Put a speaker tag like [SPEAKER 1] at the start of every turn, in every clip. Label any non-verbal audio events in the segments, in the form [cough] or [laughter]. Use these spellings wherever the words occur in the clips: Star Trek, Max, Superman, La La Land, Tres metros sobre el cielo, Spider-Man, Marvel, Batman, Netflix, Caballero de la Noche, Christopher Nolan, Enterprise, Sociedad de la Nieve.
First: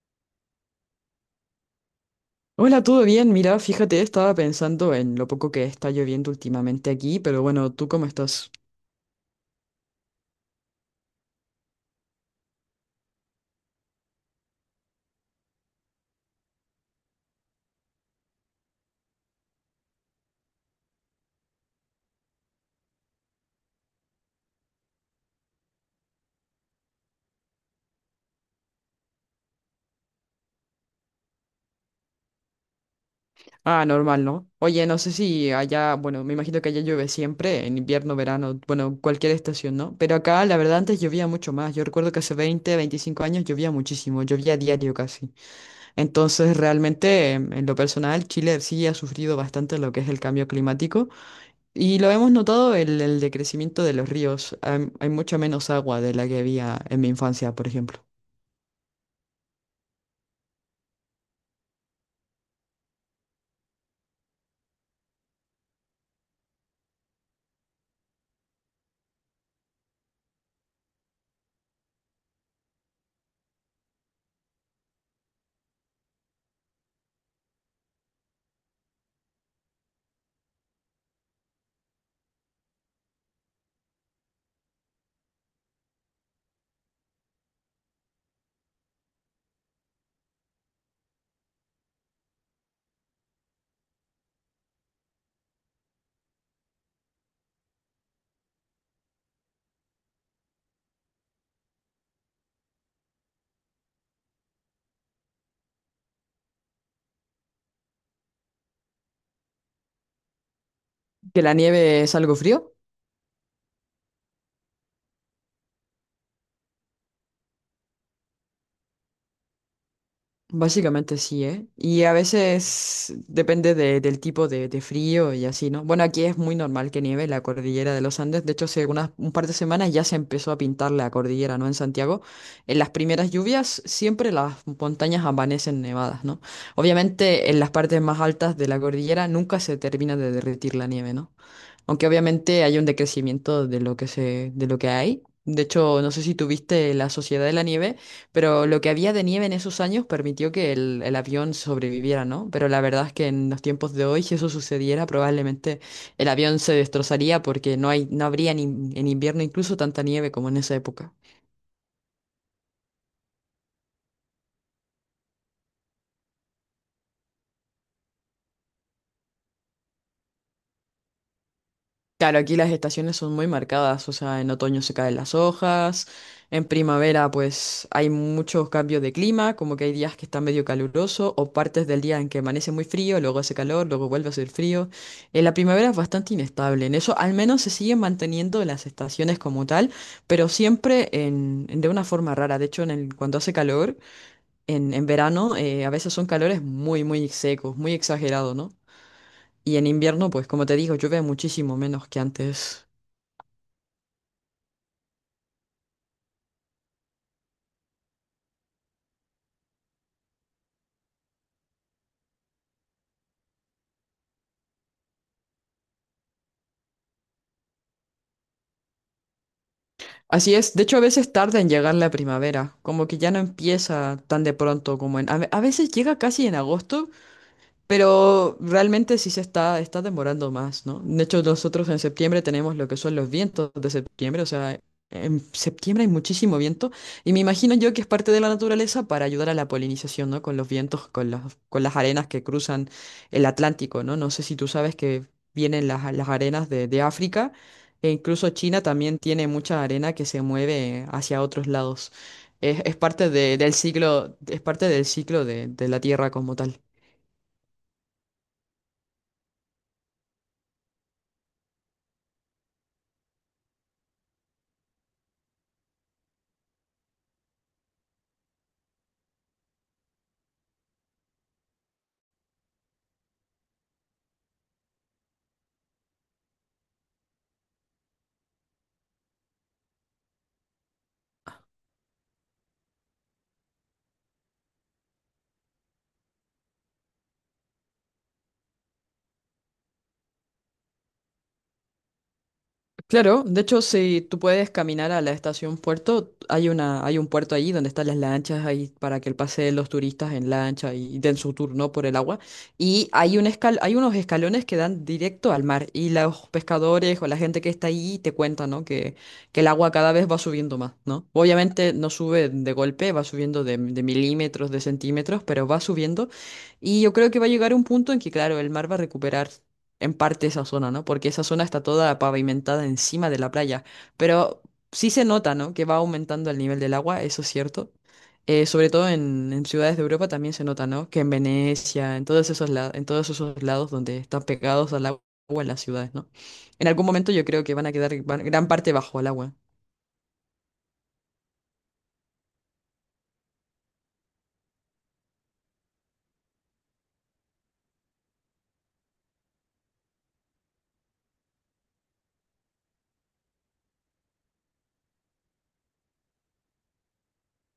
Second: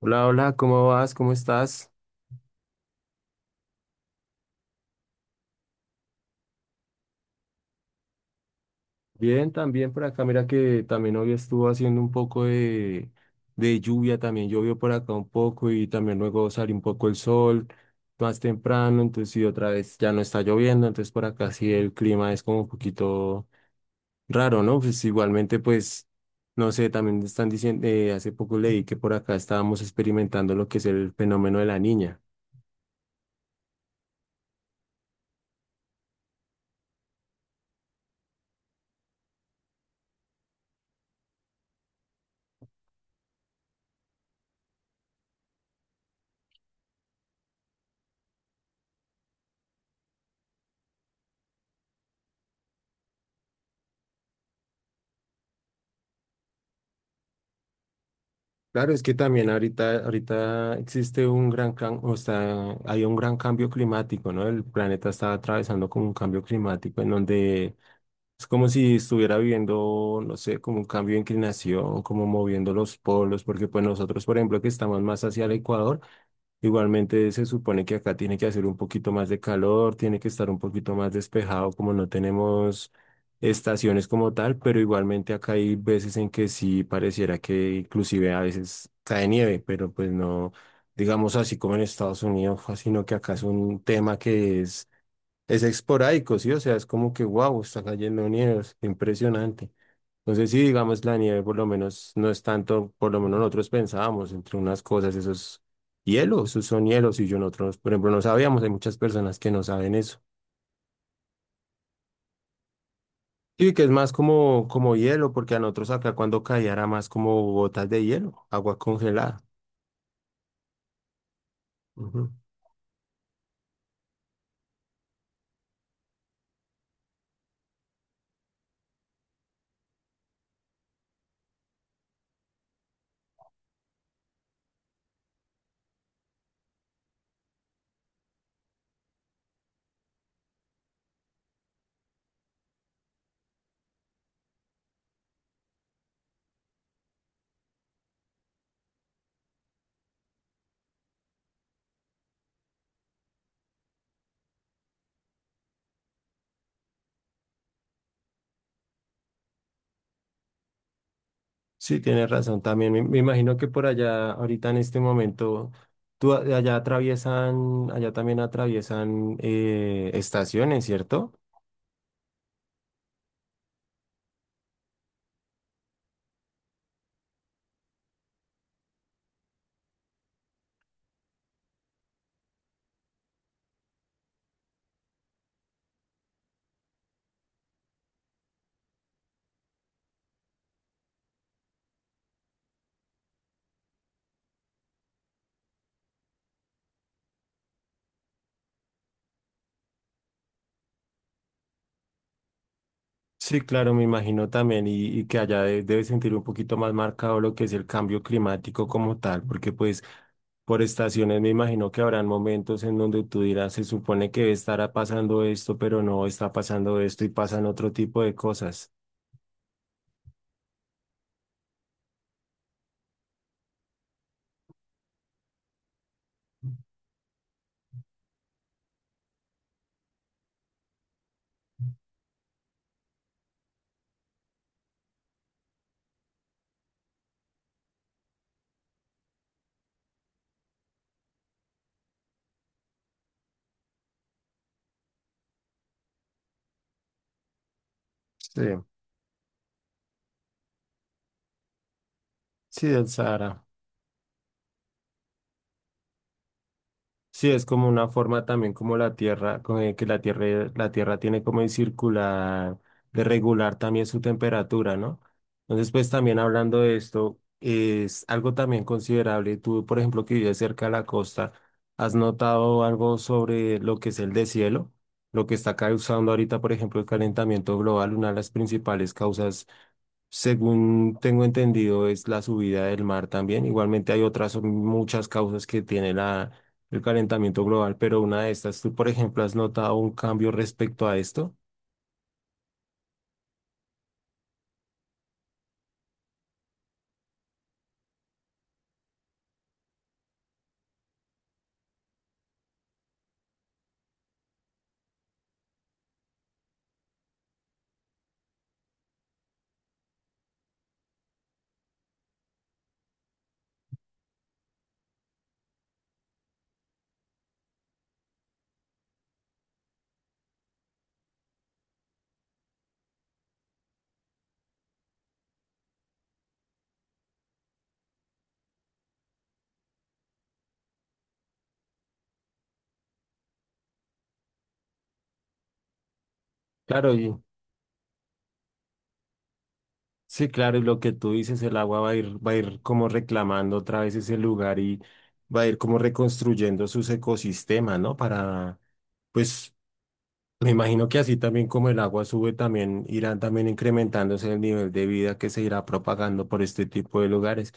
[SPEAKER 1] Hola, hola, ¿cómo vas? ¿Cómo estás?
[SPEAKER 2] Hola, ¿todo bien? Mira, fíjate, estaba pensando en lo poco que está lloviendo últimamente aquí, pero bueno, ¿tú cómo estás?
[SPEAKER 1] Bien, también por acá. Mira que también hoy estuvo haciendo un poco de lluvia, también llovió por acá un poco y también luego salió un poco el sol más temprano, entonces y otra vez ya no está lloviendo, entonces por acá sí el clima es como un poquito raro, ¿no? Pues igualmente pues, no sé, también están diciendo, hace poco leí que por acá estábamos experimentando lo que es el fenómeno de la niña.
[SPEAKER 2] Ah, normal, ¿no? Oye, no sé si allá, bueno, me imagino que allá llueve siempre, en invierno, verano, bueno, cualquier estación, ¿no? Pero acá, la verdad, antes llovía mucho más. Yo recuerdo que hace 20, 25 años llovía muchísimo, llovía diario casi. Entonces, realmente, en lo personal, Chile sí ha sufrido bastante lo que es el cambio climático. Y lo hemos notado el decrecimiento de los ríos. Hay mucha menos agua de la que había en mi infancia, por ejemplo.
[SPEAKER 1] Claro, es que también ahorita existe un o sea, hay un gran cambio climático, ¿no? El planeta está atravesando como un cambio climático en donde es como si estuviera viviendo, no sé, como un cambio de inclinación, como moviendo los polos, porque pues nosotros, por ejemplo, que estamos más hacia el Ecuador, igualmente se supone que acá tiene que hacer un poquito más de calor, tiene que estar un poquito más despejado, como no tenemos estaciones como tal, pero igualmente acá hay veces en que sí pareciera que inclusive a veces cae nieve, pero pues no, digamos así como en Estados Unidos, fue, sino que acá es un tema que es esporádico, ¿sí? O sea, es como que, wow, está cayendo nieve, es impresionante. Entonces, sí, digamos, la nieve por lo menos no es tanto, por lo menos nosotros pensábamos entre unas cosas, esos hielos, esos son hielos y yo nosotros, por ejemplo, no sabíamos, hay muchas personas que no saben eso.
[SPEAKER 2] Que la nieve es algo frío,
[SPEAKER 1] Sí, que es más como hielo, porque a nosotros acá cuando caía era más como gotas de hielo, agua congelada.
[SPEAKER 2] básicamente sí, ¿eh? Y a
[SPEAKER 1] Ujú.
[SPEAKER 2] veces depende del tipo de frío y así, ¿no? Bueno, aquí es muy normal que nieve en la cordillera de los Andes. De hecho, hace unas, un par de semanas ya se empezó a pintar la cordillera, ¿no? En Santiago. En las primeras lluvias siempre las montañas amanecen nevadas, ¿no? Obviamente en las partes más altas de la cordillera nunca se termina de derretir la nieve, ¿no? Aunque obviamente hay un decrecimiento de lo que se, de lo que hay. De hecho, no sé si tuviste la Sociedad de la Nieve, pero lo que había de nieve en esos años permitió que el avión sobreviviera, ¿no? Pero la verdad es que en los tiempos de hoy, si eso sucediera, probablemente el avión se destrozaría porque no hay, no habría en en invierno incluso tanta nieve como en esa época.
[SPEAKER 1] Sí, tienes razón también. Me imagino que por allá, ahorita en este momento, tú, allá atraviesan, allá también atraviesan estaciones, ¿cierto?
[SPEAKER 2] Claro, aquí las estaciones son muy marcadas, o sea, en otoño se caen las hojas, en primavera pues hay muchos cambios de clima, como que hay días que está medio caluroso o partes del día en que amanece muy frío, luego hace calor, luego vuelve a hacer frío. En la primavera es bastante inestable, en eso al menos se siguen manteniendo las estaciones como tal, pero siempre en, de una forma rara. De hecho, cuando hace calor, en verano a veces son calores muy, muy secos, muy exagerados, ¿no? Y en invierno, pues como te digo, llueve muchísimo menos que antes.
[SPEAKER 1] Sí, claro, me imagino también, y que allá debe sentir un poquito más marcado lo que es el cambio climático como tal, porque pues por estaciones me imagino que habrán momentos en donde tú dirás, se supone que estará pasando esto, pero no está pasando esto y pasan otro tipo de cosas.
[SPEAKER 2] Así es, de hecho a veces tarda en llegar la primavera, como que ya no empieza tan de pronto como en... A veces llega casi en agosto, pero realmente sí está demorando más, ¿no? De hecho, nosotros en septiembre tenemos lo que son los vientos de septiembre, o sea, en septiembre hay muchísimo viento y me imagino yo que es parte de la naturaleza para ayudar a la polinización, ¿no? Con los vientos, con con las arenas que cruzan el Atlántico, ¿no? No sé si tú sabes que vienen las arenas de África e incluso
[SPEAKER 1] Sí.
[SPEAKER 2] China también tiene mucha arena que se mueve hacia otros lados. Es,
[SPEAKER 1] Sí,
[SPEAKER 2] es
[SPEAKER 1] del
[SPEAKER 2] parte
[SPEAKER 1] Sahara.
[SPEAKER 2] del ciclo, es parte del ciclo de la Tierra como tal.
[SPEAKER 1] Sí, es como una forma también como la Tierra, con el que la Tierra tiene como de circular, de regular también su temperatura, ¿no? Entonces, pues también hablando de esto, es algo también considerable. Tú, por ejemplo, que vives cerca de la costa, ¿has notado algo sobre lo que es el deshielo? Lo que está causando ahorita, por ejemplo, el calentamiento global, una de las principales causas según tengo entendido, es la subida del mar también. Igualmente hay otras muchas causas que tiene el calentamiento global, pero una de estas, ¿tú, por ejemplo, has notado un cambio respecto a esto?
[SPEAKER 2] Claro, de hecho, si tú puedes caminar a la estación puerto, hay una, hay un puerto ahí donde están las lanchas ahí para que pasen los turistas en lancha y den su turno por el agua. Y hay unos escalones que dan directo al mar y los pescadores o la gente que está ahí te cuentan, ¿no? Que el agua cada vez va subiendo más, ¿no? Obviamente no sube de golpe, va subiendo de milímetros, de centímetros, pero va subiendo. Y yo creo que va a llegar un punto en que, claro, el mar va a recuperar en parte esa zona, ¿no? Porque esa zona está toda pavimentada encima de la playa, pero sí se nota, ¿no? Que va aumentando el nivel del agua, eso es cierto. Sobre todo en ciudades de Europa también se nota, ¿no? Que en Venecia, en todos esos lados, en todos esos lados donde están pegados al agua en las ciudades, ¿no? En algún
[SPEAKER 1] Claro,
[SPEAKER 2] momento
[SPEAKER 1] y
[SPEAKER 2] yo creo que van a quedar van- gran parte bajo el agua.
[SPEAKER 1] sí, claro, y lo que tú dices, el agua va a ir como reclamando otra vez ese lugar y va a ir como reconstruyendo sus ecosistemas, ¿no? Para, pues, me imagino que así también como el agua sube, también irán también incrementándose el nivel de vida que se irá propagando por este tipo de lugares.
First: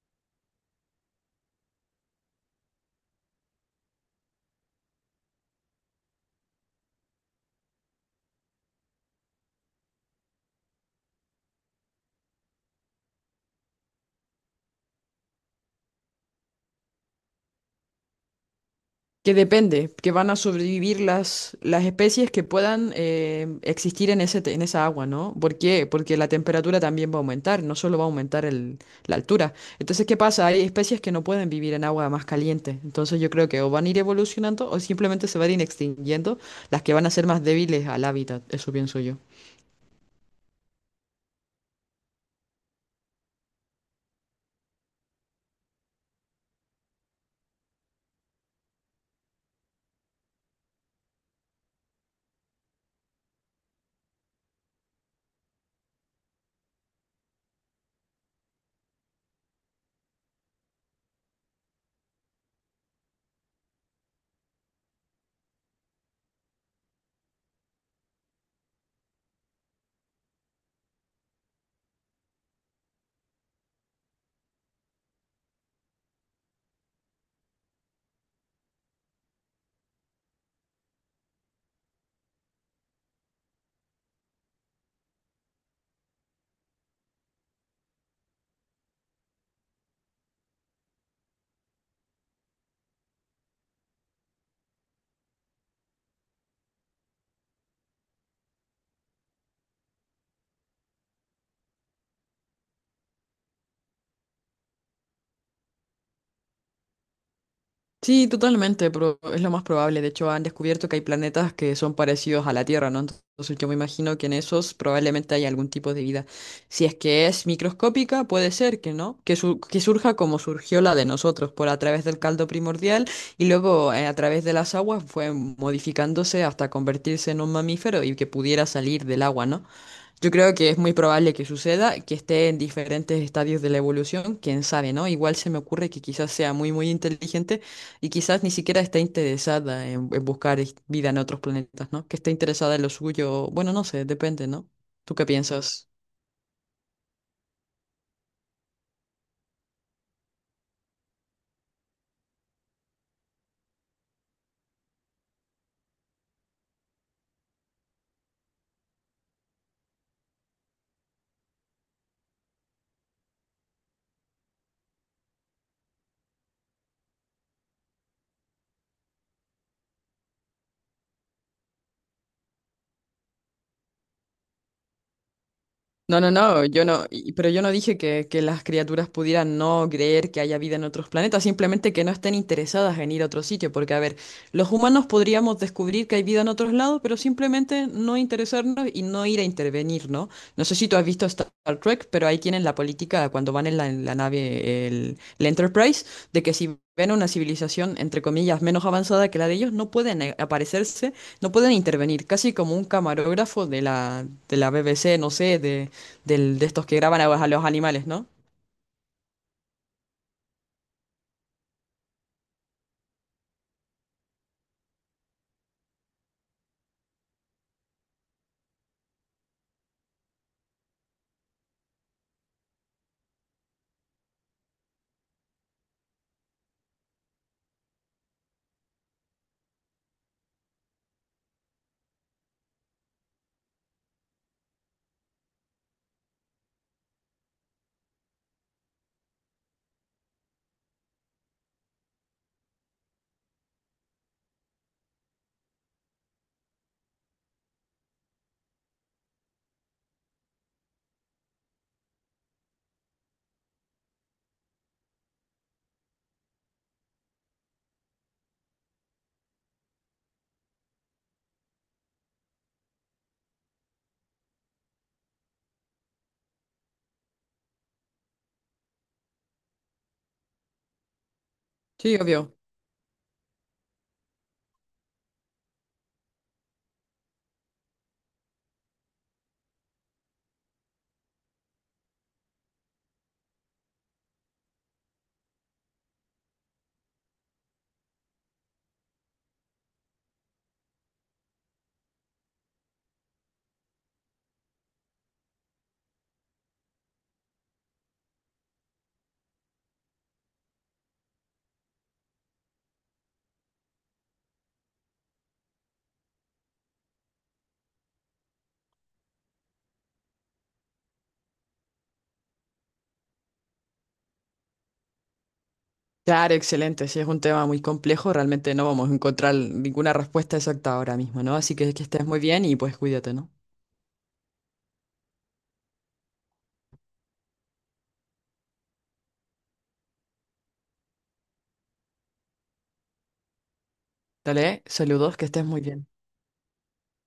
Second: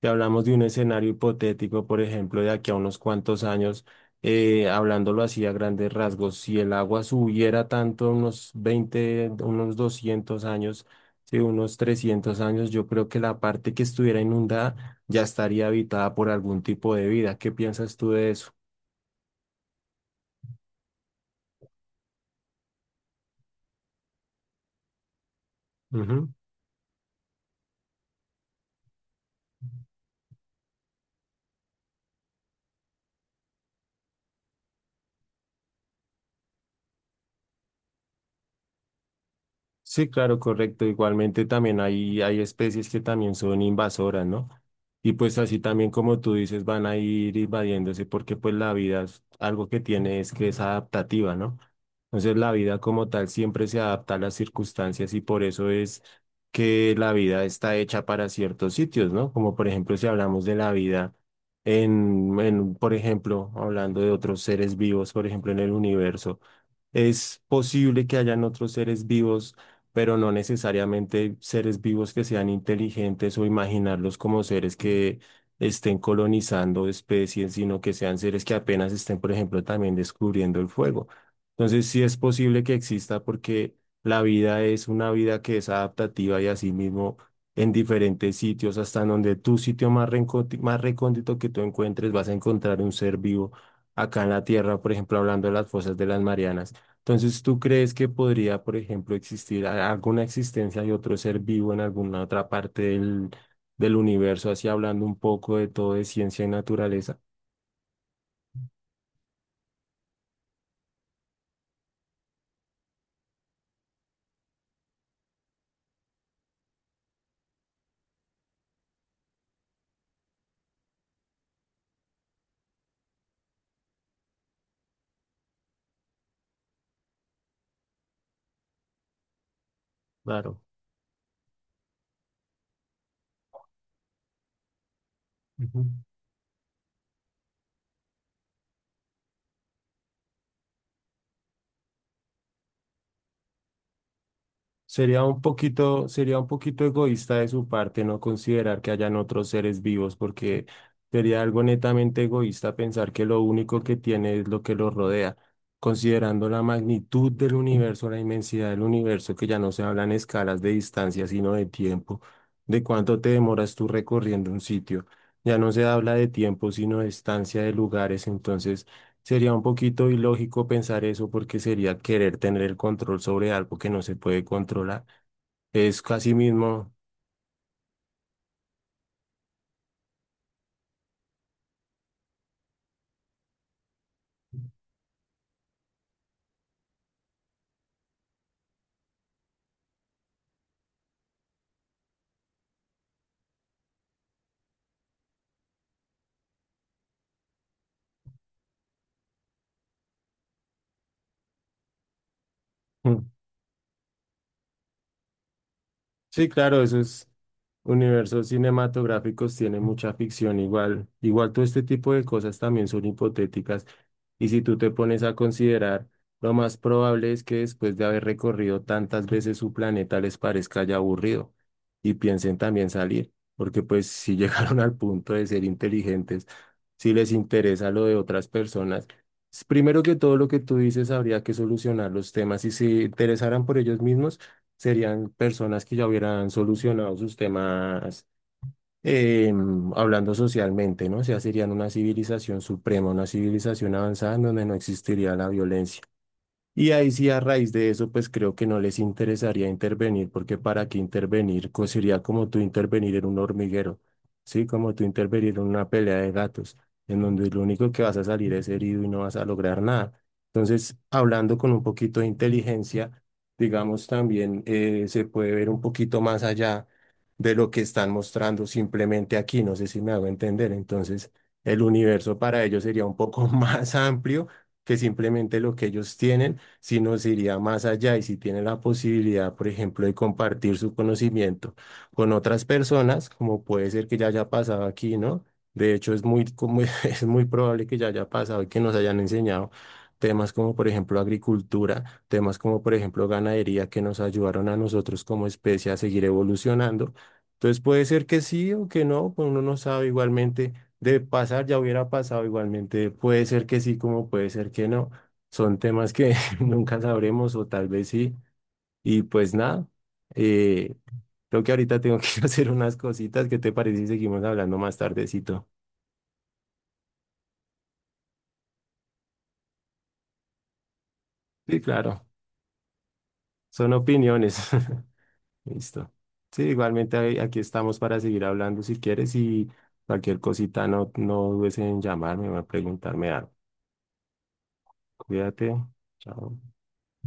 [SPEAKER 1] Si hablamos de un escenario hipotético, por ejemplo, de aquí a unos cuantos años, hablándolo así a grandes rasgos, si el agua subiera tanto, unos 20, unos 200 años, sí, unos 300 años, yo creo que la parte que estuviera inundada ya estaría habitada por algún tipo de vida. ¿Qué piensas tú de eso?
[SPEAKER 2] Que depende, que van a sobrevivir las especies que puedan existir en en esa agua, ¿no? ¿Por qué? Porque
[SPEAKER 1] Ujú.
[SPEAKER 2] la temperatura también va a aumentar, no solo va a aumentar la altura. Entonces, ¿qué pasa? Hay especies que no pueden vivir en agua más caliente. Entonces, yo creo que o van a ir evolucionando o simplemente se van a ir extinguiendo las que van a ser más débiles al hábitat, eso pienso yo.
[SPEAKER 1] Sí, claro, correcto. Igualmente también hay especies que también son invasoras, ¿no? Y pues así también como tú dices, van a ir invadiéndose porque pues la algo que tiene es que es adaptativa, ¿no? Entonces la vida como tal siempre se adapta a las circunstancias y por eso es que la vida está hecha para ciertos sitios, ¿no? Como por ejemplo si hablamos de la vida por ejemplo, hablando de otros seres vivos, por ejemplo, en el universo. Es posible que hayan otros seres vivos, pero no necesariamente seres vivos que sean inteligentes o imaginarlos como seres que estén colonizando especies, sino que sean seres que apenas estén, por ejemplo, también descubriendo el fuego. Entonces, sí es posible que exista porque la vida es una vida que es adaptativa y asimismo en diferentes sitios, hasta en donde tu sitio más más recóndito que tú encuentres, vas a encontrar un ser vivo. Acá en la Tierra, por ejemplo, hablando de las fosas de las Marianas. Entonces, ¿tú crees que podría, por ejemplo, alguna existencia de otro ser vivo en alguna otra parte del universo, así hablando un poco de todo de ciencia y naturaleza?
[SPEAKER 2] Sí, totalmente, pero es lo más probable. De hecho, han descubierto que hay planetas que son parecidos a la Tierra, ¿no? Entonces, yo me imagino que en esos probablemente hay algún tipo de vida. Si es que es microscópica, puede ser que no, que surja como surgió la de nosotros, por a través del caldo primordial y luego a través de las aguas fue modificándose hasta convertirse en un mamífero y que pudiera salir del agua, ¿no? Yo creo
[SPEAKER 1] Claro.
[SPEAKER 2] que es muy probable que suceda, que esté en diferentes estadios de la evolución, quién sabe, ¿no? Igual se me ocurre que quizás sea muy, muy inteligente y quizás ni siquiera esté interesada en, en buscar vida en otros planetas, ¿no? Que esté interesada en lo suyo, bueno, no sé, depende, ¿no? ¿Tú qué piensas?
[SPEAKER 1] Sería un poquito egoísta de su parte no considerar que hayan otros seres vivos, porque sería algo netamente egoísta pensar que lo único que tiene es lo que lo rodea, considerando la magnitud del universo, la inmensidad del universo, que ya no se hablan escalas de distancia, sino de tiempo, de cuánto te demoras tú recorriendo un sitio. Ya no se habla de tiempo, sino de distancia de lugares, entonces sería un poquito ilógico pensar eso porque sería querer tener el control sobre algo que no se puede controlar. Es
[SPEAKER 2] No, no,
[SPEAKER 1] casi
[SPEAKER 2] no, yo
[SPEAKER 1] mismo.
[SPEAKER 2] no,
[SPEAKER 1] [laughs]
[SPEAKER 2] y- pero yo no dije que las criaturas pudieran no creer que haya vida en otros planetas, simplemente que no estén interesadas en ir a otro sitio, porque a ver, los humanos podríamos descubrir que hay vida en otros lados, pero simplemente no interesarnos y no ir a intervenir, ¿no? No sé si tú has visto Star Trek, pero ahí tienen la política cuando van en en la nave, el Enterprise, de que si ven una civilización, entre comillas, menos avanzada que la de ellos, no pueden aparecerse, no pueden intervenir, casi como un
[SPEAKER 1] Mm.
[SPEAKER 2] camarógrafo de de la BBC, no sé,
[SPEAKER 1] Sí,
[SPEAKER 2] de
[SPEAKER 1] claro,
[SPEAKER 2] estos que graban
[SPEAKER 1] esos
[SPEAKER 2] a los animales, ¿no?
[SPEAKER 1] universos cinematográficos tienen mucha ficción igual. Igual todo este tipo de cosas también son hipotéticas. Y si tú te pones a considerar, lo más probable es que después de haber recorrido tantas veces su planeta les parezca ya aburrido y piensen también salir, porque pues si [laughs] llegaron al punto de ser inteligentes, si les interesa lo de otras personas, primero que todo lo que tú dices habría que solucionar los temas y si interesaran por ellos mismos, serían personas que ya hubieran solucionado sus temas eh, hablando socialmente, ¿no? O sea, serían una civilización suprema, una civilización avanzada en donde no existiría la violencia. Y ahí sí, a raíz de eso, pues creo que no les interesaría intervenir, porque para qué intervenir, sería como tú intervenir en un hormiguero, ¿sí? Como tú intervenir en una pelea de gatos, en donde lo único que vas a salir es herido y no vas a lograr nada. Entonces, hablando con un poquito de inteligencia, digamos, también se puede ver un poquito más allá de lo que están mostrando simplemente aquí, no sé si me hago entender. Entonces, el
[SPEAKER 2] Sí,
[SPEAKER 1] universo
[SPEAKER 2] obvio.
[SPEAKER 1] para ellos sería un poco [laughs] más amplio que simplemente lo que ellos tienen si nos iría más allá y si tiene la posibilidad, por ejemplo, de compartir su conocimiento con otras personas, como puede ser que ya haya pasado aquí, ¿no? De hecho, es muy, como, [laughs] es muy probable que ya haya pasado y que nos hayan enseñado temas como, por ejemplo, agricultura, temas como, por ejemplo, ganadería, que nos ayudaron a nosotros como especie a seguir evolucionando. Entonces puede ser que sí o que no, pues uno no sabe igualmente de pasar, ya hubiera pasado igualmente, puede ser que sí como puede ser que no. Son temas que [laughs] nunca sabremos, o tal vez sí. Y pues nada, eh, creo que ahorita tengo que [laughs] ir a hacer unas cositas. ¿Qué te parece si seguimos hablando más tardecito?
[SPEAKER 2] Claro, excelente. Sí, es un tema muy complejo. Realmente no vamos a encontrar ninguna respuesta exacta ahora mismo, ¿no? Así
[SPEAKER 1] Sí,
[SPEAKER 2] que estés
[SPEAKER 1] claro,
[SPEAKER 2] muy bien y pues cuídate, ¿no?
[SPEAKER 1] son opiniones. [laughs] Listo. Sí, igualmente aquí estamos para seguir hablando si quieres y cualquier cosita no dudes en llamarme o en preguntarme algo.
[SPEAKER 2] Dale, saludos, que estés
[SPEAKER 1] Cuídate.
[SPEAKER 2] muy bien.
[SPEAKER 1] Chao.